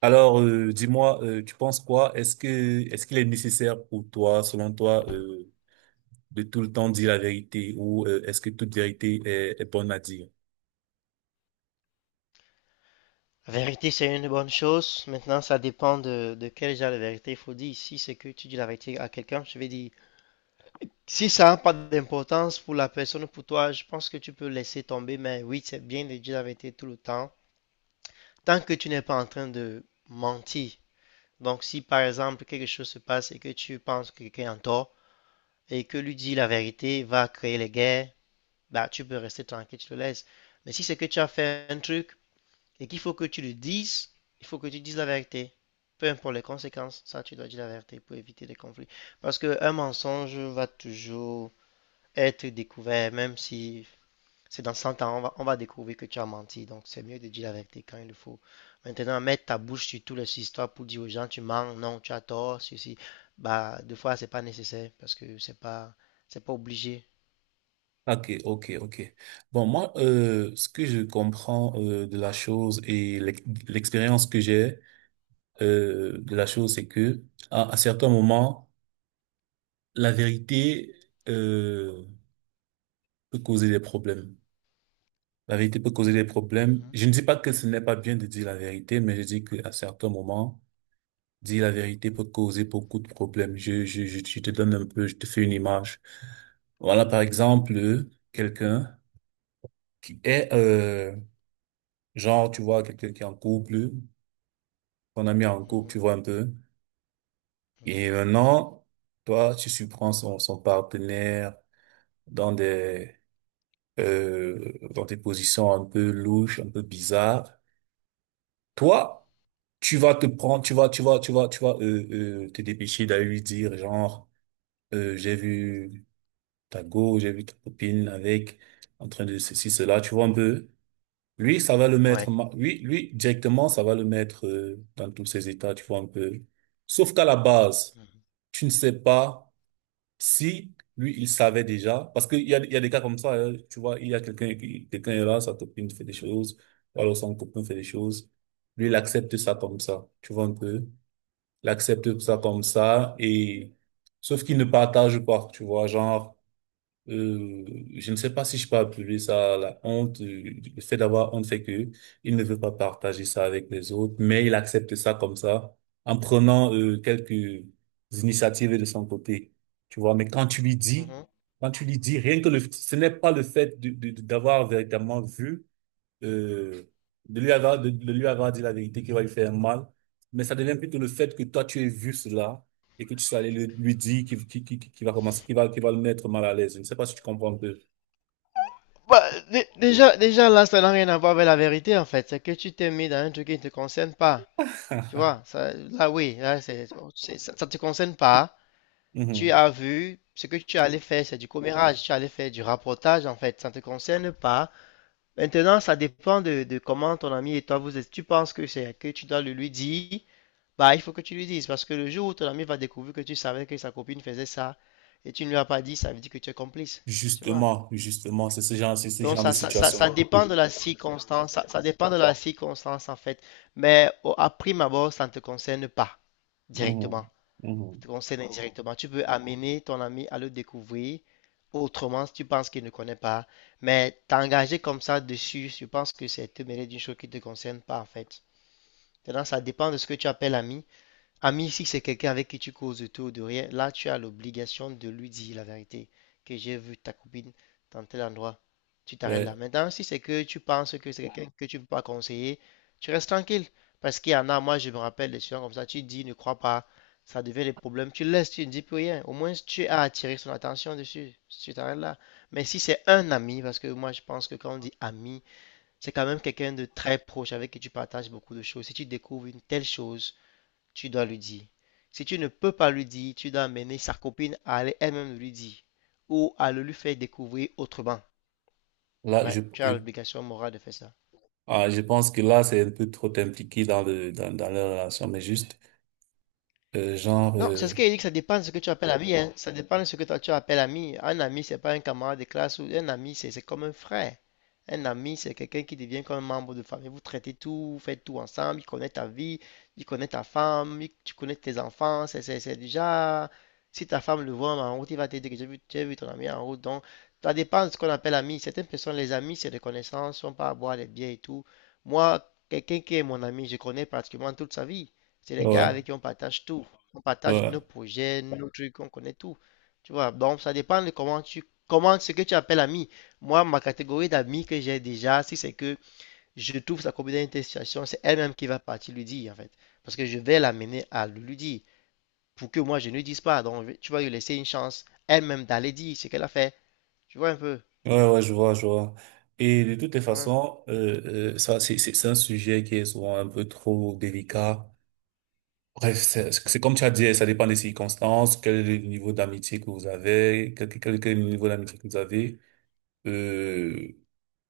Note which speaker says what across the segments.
Speaker 1: Dis-moi, tu penses quoi? Est-ce qu'il est nécessaire pour toi, selon toi, de tout le temps dire la vérité ou est-ce que toute vérité est bonne à dire?
Speaker 2: La vérité, c'est une bonne chose. Maintenant, ça dépend de quel genre de vérité il faut dire. Si c'est que tu dis la vérité à quelqu'un, je vais dire. Si ça n'a pas d'importance pour la personne ou pour toi, je pense que tu peux laisser tomber. Mais oui, c'est bien de dire la vérité tout le temps, tant que tu n'es pas en train de mentir. Donc, si par exemple quelque chose se passe et que tu penses que quelqu'un est en tort et que lui dit la vérité va créer les guerres, bah, tu peux rester tranquille, tu le laisses. Mais si c'est que tu as fait un truc et qu'il faut que tu le dises, il faut que tu dises la vérité. Peu importe les conséquences, ça, tu dois dire la vérité pour éviter les conflits. Parce qu'un mensonge va toujours être découvert, même si c'est dans 100 ans, on va découvrir que tu as menti. Donc, c'est mieux de dire la vérité quand il le faut. Maintenant, mettre ta bouche sur toutes les histoires pour dire aux gens, tu mens, non, tu as tort, ceci. Bah, des fois, c'est pas nécessaire parce que c'est pas obligé.
Speaker 1: Ok, ok, ok. Bon, moi, ce que je comprends de la chose et l'expérience que j'ai de la chose, c'est que à certains moments, la vérité euh, peut causer des problèmes. La vérité peut causer des problèmes.
Speaker 2: Mhm.
Speaker 1: Je ne dis pas que ce n'est pas bien de dire la vérité, mais je dis qu'à certains moments dire la vérité peut causer beaucoup de problèmes. Je te donne un peu, je te fais une image. Voilà, par exemple, quelqu'un qui est, genre, tu vois, quelqu'un qui est en couple, ton ami est en couple, tu
Speaker 2: Mhm,
Speaker 1: vois un peu.
Speaker 2: mhm.
Speaker 1: Et maintenant, toi, tu surprends son, son partenaire dans des, dans des positions un peu louches, un peu bizarres. Toi, tu vas te prendre, tu vas, tu vas, tu vas, tu vas, te dépêcher d'aller lui dire, genre, j'ai vu ta go, j'ai vu ta copine avec, en train de ceci, cela, tu vois un peu. Lui, ça va le
Speaker 2: Ouais.
Speaker 1: mettre, lui, lui, directement, ça va le mettre dans tous ses états, tu vois un peu. Sauf qu'à la base,
Speaker 2: Mhm,
Speaker 1: tu ne sais pas si lui, il savait déjà, parce qu'il y a, il y a des cas comme ça, hein, tu vois, il y a quelqu'un, quelqu'un est là, sa copine fait des choses, ou alors son copain fait des choses. Lui, il accepte ça comme ça, tu vois un peu. Il accepte ça
Speaker 2: mhm,
Speaker 1: comme ça, et, sauf qu'il ne partage pas, tu vois, genre, euh, je ne sais pas si je peux appeler ça la honte, le fait d'avoir honte fait que il ne veut pas partager ça avec les autres, mais il accepte ça comme ça, en prenant quelques initiatives de son côté, tu vois. Mais quand tu lui dis,
Speaker 2: mhm.
Speaker 1: quand tu lui dis, rien que le, ce n'est pas le fait de, d'avoir véritablement vu, euh, de lui avoir dit la vérité qui va lui faire mal, mais ça devient plutôt le fait que toi, tu aies vu cela et que tu sois allé lui dire qui va commencer, qui va le mettre mal à l'aise. Je ne sais pas si tu comprends un peu.
Speaker 2: Bah, déjà là, ça n'a rien à voir avec la vérité en fait. C'est que tu t'es mis dans un truc qui ne te concerne pas. Tu vois, ça, là oui, là, ça ne te concerne pas. Tu
Speaker 1: Mhm.
Speaker 2: as vu, ce que tu allais faire, c'est du commérage, tu allais faire du rapportage en fait, ça ne te concerne pas. Maintenant, ça dépend de comment ton ami et toi vous êtes. Tu penses que c'est que tu dois le lui dire, bah il faut que tu lui dises parce que le jour où ton ami va découvrir que tu savais que sa copine faisait ça et tu ne lui as pas dit, ça veut dire que tu es complice. Tu vois.
Speaker 1: Justement, justement, c'est ce
Speaker 2: Donc
Speaker 1: genre de
Speaker 2: ça
Speaker 1: situation.
Speaker 2: dépend de la circonstance, ça dépend de la circonstance en fait. Mais à prime abord, ça ne te concerne pas directement.
Speaker 1: Mhm.
Speaker 2: Ça
Speaker 1: Mhm.
Speaker 2: te concerne indirectement. Tu peux amener ton ami à le découvrir autrement si tu penses qu'il ne connaît pas. Mais t'engager comme ça dessus, je pense que c'est te mêler d'une chose qui ne te concerne pas en fait. Maintenant, ça dépend de ce que tu appelles ami. Ami, si c'est quelqu'un avec qui tu causes de tout ou de rien, là, tu as l'obligation de lui dire la vérité, que j'ai vu ta copine dans tel endroit. Tu t'arrêtes là.
Speaker 1: Ouais.
Speaker 2: Maintenant, si c'est que tu penses que c'est quelqu'un que tu ne peux pas conseiller, tu restes tranquille. Parce qu'il y en a, moi, je me rappelle des gens comme ça, tu dis, ne crois pas, ça devient des problèmes, tu laisses, tu ne dis plus rien. Au moins, tu as attiré son attention dessus, tu t'arrêtes là. Mais si c'est un ami, parce que moi, je pense que quand on dit ami, c'est quand même quelqu'un de très proche avec qui tu partages beaucoup de choses. Si tu découvres une telle chose, tu dois lui dire. Si tu ne peux pas lui dire, tu dois amener sa copine à aller elle-même lui dire ou à le lui faire découvrir autrement.
Speaker 1: Là,
Speaker 2: Ouais, tu as l'obligation morale de faire ça.
Speaker 1: je pense que là, c'est un peu trop impliqué dans le, dans, dans la relation, mais juste, genre,
Speaker 2: Non, c'est ce qu'il dit que ça dépend de ce que tu appelles ami, hein. Ça dépend de ce que toi tu appelles ami. Un ami, c'est pas un camarade de classe ou un ami, c'est comme un frère. Un ami, c'est quelqu'un qui devient comme un membre de famille. Vous traitez tout, vous faites tout ensemble. Il connaît ta vie, il connaît ta femme, tu connais tes enfants. C'est déjà. Si ta femme le voit en route, il va te dire que j'ai vu ton ami en route. Donc, ça dépend de ce qu'on appelle ami. Certaines personnes, les amis, c'est des connaissances, sont pas à boire des bières et tout. Moi, quelqu'un qui est mon ami, je connais pratiquement toute sa vie. C'est les gars
Speaker 1: ouais,
Speaker 2: avec qui on partage tout, on partage
Speaker 1: ouais.
Speaker 2: nos projets, nos trucs, on connaît tout. Tu vois, donc ça dépend de comment ce que tu appelles ami. Moi, ma catégorie d'amis que j'ai déjà, si c'est que je trouve sa copine dans une telle situation, c'est elle-même qui va partir lui dire en fait. Parce que je vais l'amener à lui dire pour que moi je ne dise pas. Donc tu vas lui laisser une chance elle-même d'aller dire ce qu'elle a fait. Tu vois un peu.
Speaker 1: Ouais, ouais, je vois, je vois. Et de toutes les
Speaker 2: Ouais.
Speaker 1: façons, ça, c'est, c'est un sujet qui est souvent un peu trop délicat. Bref, c'est comme tu as dit, ça dépend des circonstances, quel est le niveau d'amitié que vous avez, quel est le niveau d'amitié que vous avez. Euh,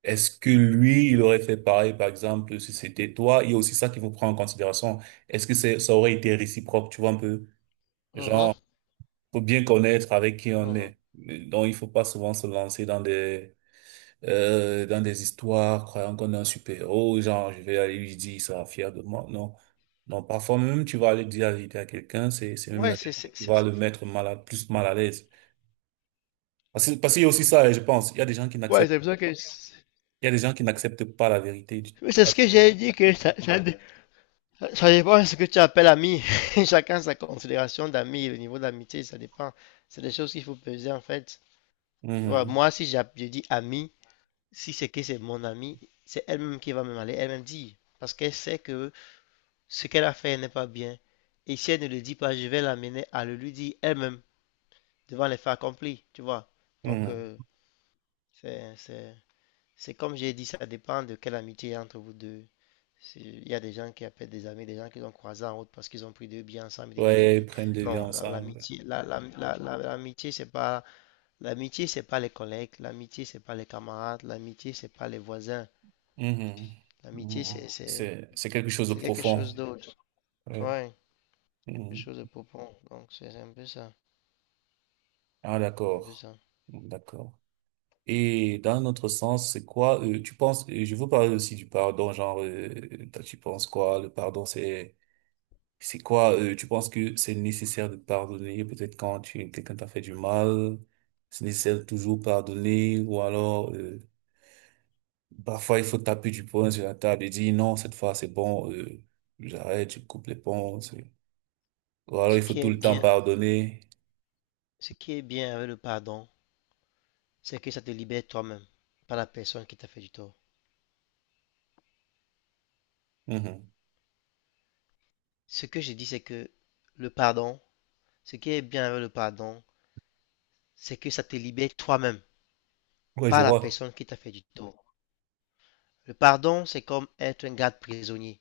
Speaker 1: est-ce que lui, il aurait fait pareil, par exemple, si c'était toi? Il y a aussi ça qu'il faut prendre en considération. Est-ce que c'est, ça aurait été réciproque, tu vois un peu?
Speaker 2: Mhm,
Speaker 1: Genre, faut bien connaître avec qui on
Speaker 2: mhm.
Speaker 1: est. Donc, il faut pas souvent se lancer dans des histoires, croyant qu'on est un super-héros, genre, je vais aller lui dire, il sera fier de moi. Non. Non, parfois même, tu vas aller dire la vérité à quelqu'un, c'est même
Speaker 2: Ouais,
Speaker 1: la vérité qui va le mettre plus mal à l'aise. Parce qu'il y a aussi ça, je pense.
Speaker 2: ouais, c'est pour ça que
Speaker 1: Il y a des gens qui n'acceptent pas la vérité. Du-
Speaker 2: oui, c'est ce que j'ai dit que ça dépend de ce que tu appelles ami. Chacun sa considération d'ami, le niveau d'amitié, ça dépend. C'est des choses qu'il faut peser en fait. Tu vois,
Speaker 1: Mhm,
Speaker 2: moi, si je dis ami, si c'est que c'est mon ami, c'est elle-même qui va me aller elle-même dire. Parce qu'elle sait que ce qu'elle a fait n'est pas bien. Et si elle ne le dit pas, je vais l'amener à le lui dire elle-même, devant les faits accomplis, tu vois. Donc,
Speaker 1: mhm.
Speaker 2: c'est, c'est, c'est comme j'ai dit, ça dépend de quelle amitié il y a entre vous deux. Il y a des gens qui appellent des amis, des gens qu'ils ont croisés en route parce qu'ils ont pris deux bières ensemble, ils deviennent
Speaker 1: Ouais, ils
Speaker 2: amis.
Speaker 1: prennent des vies
Speaker 2: Non,
Speaker 1: ensemble.
Speaker 2: l'amitié, l'amitié, c'est pas les collègues, l'amitié, c'est pas les camarades, l'amitié, c'est pas les voisins.
Speaker 1: Mhm,
Speaker 2: L'amitié,
Speaker 1: mhm.
Speaker 2: c'est, c'est,
Speaker 1: C'est quelque chose de
Speaker 2: c'est quelque chose
Speaker 1: profond.
Speaker 2: d'autre.
Speaker 1: Ouais.
Speaker 2: Ouais, quelque
Speaker 1: Mhm.
Speaker 2: chose de profond. Donc, c'est un peu ça,
Speaker 1: Ah,
Speaker 2: un peu
Speaker 1: d'accord.
Speaker 2: ça.
Speaker 1: D'accord. Et dans notre sens, c'est quoi, tu penses, je veux parler aussi du pardon, genre, toi, tu penses quoi, le pardon, c'est quoi, tu penses que c'est nécessaire de pardonner, peut-être quand tu, quelqu'un t'a fait du mal, c'est nécessaire de toujours pardonner, ou alors, parfois, il faut taper du poing sur la table et dire, non, cette fois, c'est bon, j'arrête, je coupe les ponts, c'est- ou alors,
Speaker 2: Ce
Speaker 1: il faut
Speaker 2: qui
Speaker 1: tout
Speaker 2: est
Speaker 1: le temps
Speaker 2: bien,
Speaker 1: pardonner.
Speaker 2: ce qui est bien avec le pardon, c'est que ça te libère toi-même, pas la personne qui t'a fait du tort.
Speaker 1: Mhm.
Speaker 2: Ce que j'ai dit, c'est que le pardon, ce qui est bien avec le pardon, c'est que ça te libère toi-même,
Speaker 1: Ouais, je
Speaker 2: pas la
Speaker 1: vois.
Speaker 2: personne qui t'a fait du tort. Le pardon, c'est comme être un garde prisonnier.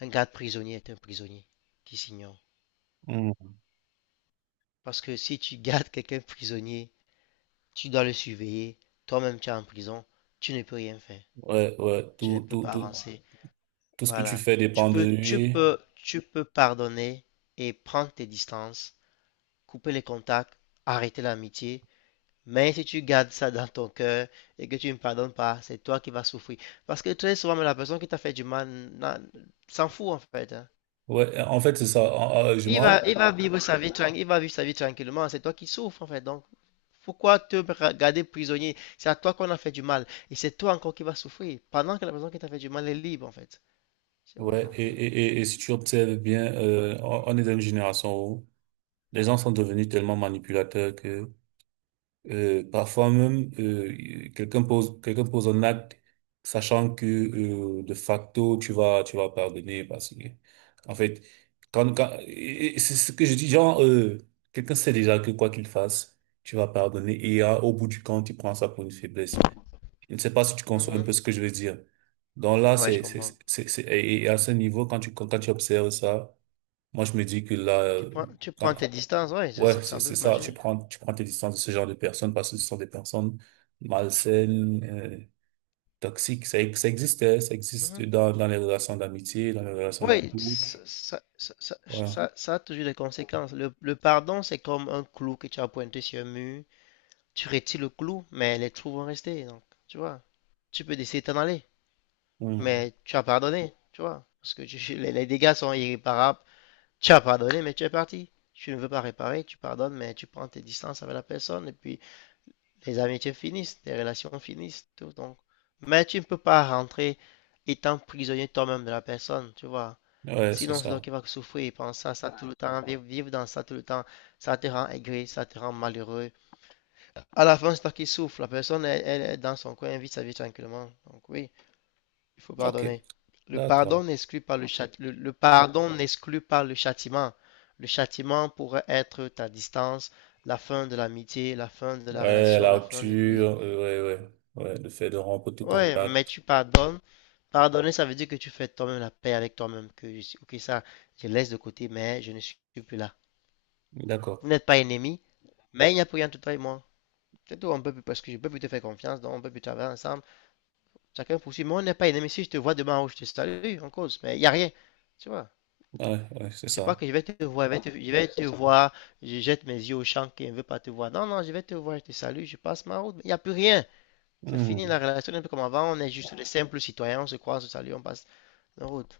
Speaker 2: Un garde prisonnier est un prisonnier qui s'ignore.
Speaker 1: Mhm.
Speaker 2: Parce que si tu gardes quelqu'un prisonnier, tu dois le surveiller. Toi-même, tu es en prison, tu ne peux rien faire.
Speaker 1: Ouais, ouais,
Speaker 2: Tu ne
Speaker 1: tout,
Speaker 2: peux
Speaker 1: tout,
Speaker 2: pas
Speaker 1: tout,
Speaker 2: avancer.
Speaker 1: tout ce que tu
Speaker 2: Voilà.
Speaker 1: fais
Speaker 2: Tu
Speaker 1: dépend de
Speaker 2: peux, tu
Speaker 1: lui.
Speaker 2: peux, tu peux pardonner et prendre tes distances, couper les contacts, arrêter l'amitié. Mais si tu gardes ça dans ton cœur et que tu ne me pardonnes pas, c'est toi qui vas souffrir. Parce que très souvent, la personne qui t'a fait du mal s'en fout en fait, hein.
Speaker 1: Ouais, en fait, c'est ça. Je
Speaker 2: Il va,
Speaker 1: manque.
Speaker 2: il va vivre sa vie tranquille, il va vivre sa vie tranquillement. C'est toi qui souffres en fait. Donc, pourquoi te garder prisonnier? C'est à toi qu'on a fait du mal et c'est toi encore qui vas souffrir pendant que la personne qui t'a fait du mal est libre en fait. Je sais pas.
Speaker 1: Ouais,
Speaker 2: Donc,
Speaker 1: et, et, et, et si tu observes bien, on est dans une génération où les gens sont devenus tellement manipulateurs que parfois même quelqu'un pose un acte sachant que de facto tu vas pardonner parce que en fait quand et c'est ce que je dis genre quelqu'un sait déjà que quoi qu'il fasse tu vas pardonner et au bout du compte il prend ça pour une faiblesse. Je ne sais pas si tu conçois un
Speaker 2: mhm.
Speaker 1: peu ce que je veux dire. Donc là,
Speaker 2: Ouais, je comprends.
Speaker 1: et à ce niveau, quand tu, quand quand tu observes ça, moi, je me dis que là,
Speaker 2: Tu prends, tu
Speaker 1: quand-
Speaker 2: prends tes distances. Ouais, c'est
Speaker 1: ouais,
Speaker 2: c'est un peu
Speaker 1: c'est ça,
Speaker 2: magique.
Speaker 1: tu prends tes distances de ce genre de personnes parce que ce sont des personnes malsaines, toxiques. Ça existait, ça existe
Speaker 2: Mhm.
Speaker 1: dans, dans les relations d'amitié, dans les relations de
Speaker 2: Oui,
Speaker 1: couple.
Speaker 2: ça, ça, ça- ça-
Speaker 1: Ouais.
Speaker 2: ça- ça a toujours des conséquences. Le pardon, c'est comme un clou que tu as pointé sur un mur. Tu retires le clou, mais les trous vont rester. Donc, tu vois, tu peux décider de t'en aller,
Speaker 1: Hmm.
Speaker 2: mais tu as pardonné, tu vois, parce que les dégâts sont irréparables. Tu as pardonné, mais tu es parti. Tu ne veux pas réparer, tu pardonnes, mais tu prends tes distances avec la personne, et puis les amitiés finissent, les relations finissent, tout. Donc, mais tu ne peux pas rentrer étant prisonnier toi-même de la personne, tu vois.
Speaker 1: Ouais, c'est
Speaker 2: Sinon, c'est toi
Speaker 1: ça.
Speaker 2: qui vas souffrir, penser à ça tout le temps, vivre dans ça tout le temps. Ça te rend aigri, ça te rend malheureux. À la fin, c'est toi qui souffre. La personne, elle, elle est dans son coin, elle vit sa vie tranquillement. Donc oui, il faut
Speaker 1: OK.
Speaker 2: pardonner. Le
Speaker 1: D'accord.
Speaker 2: pardon n'exclut pas le châti- le, le pardon n'exclut pas le châtiment. Le châtiment pourrait être ta distance, la fin de l'amitié, la fin de la
Speaker 1: Ouais,
Speaker 2: relation,
Speaker 1: la
Speaker 2: la fin de tout. Oui,
Speaker 1: rupture, ouais, ouais, ouais, le fait de rompre tout
Speaker 2: ouais, mais
Speaker 1: contact.
Speaker 2: tu pardonnes. Pardonner, ça veut dire que tu fais toi-même la paix avec toi-même. Ok, ça, je laisse de côté, mais je ne suis plus là.
Speaker 1: D'accord.
Speaker 2: Vous n'êtes pas ennemis, mais il n'y a plus rien entre toi et moi. C'est tout, on peut plus, parce que je peux plus te faire confiance, donc on peut plus travailler ensemble. Chacun poursuit. Moi, on n'est pas ennemis. Si je te vois demain ou je te salue, on cause. Mais il n'y a rien. Tu vois.
Speaker 1: Ouais, ouais, c'est
Speaker 2: C'est pas
Speaker 1: ça.
Speaker 2: que je vais te voir, je vais te voir, je jette mes yeux au champ qui ne veut pas te voir. Non, non, je vais te voir, je te salue, je passe ma route, mais il n'y a plus rien. C'est fini la
Speaker 1: Hmm,
Speaker 2: relation, n'est un peu comme avant. On est juste des simples citoyens, on se croise, on se salue, on passe nos routes.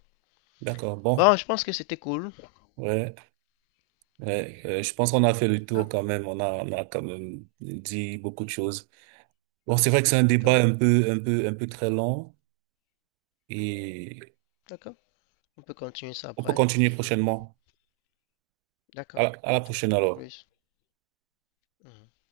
Speaker 1: d'accord,
Speaker 2: Bon,
Speaker 1: bon.
Speaker 2: je pense que c'était cool.
Speaker 1: Ouais, ouais, je pense qu'on a fait
Speaker 2: Hein?
Speaker 1: le tour
Speaker 2: D'accord,
Speaker 1: quand même. On a quand même dit beaucoup de choses. Bon, c'est vrai que c'est un débat
Speaker 2: d'accord.
Speaker 1: un peu, un peu, un peu très long et
Speaker 2: On peut continuer ça
Speaker 1: on peut
Speaker 2: après.
Speaker 1: continuer prochainement. À
Speaker 2: D'accord.
Speaker 1: la
Speaker 2: Ciao.
Speaker 1: prochaine
Speaker 2: À
Speaker 1: alors.
Speaker 2: plus. Mhm.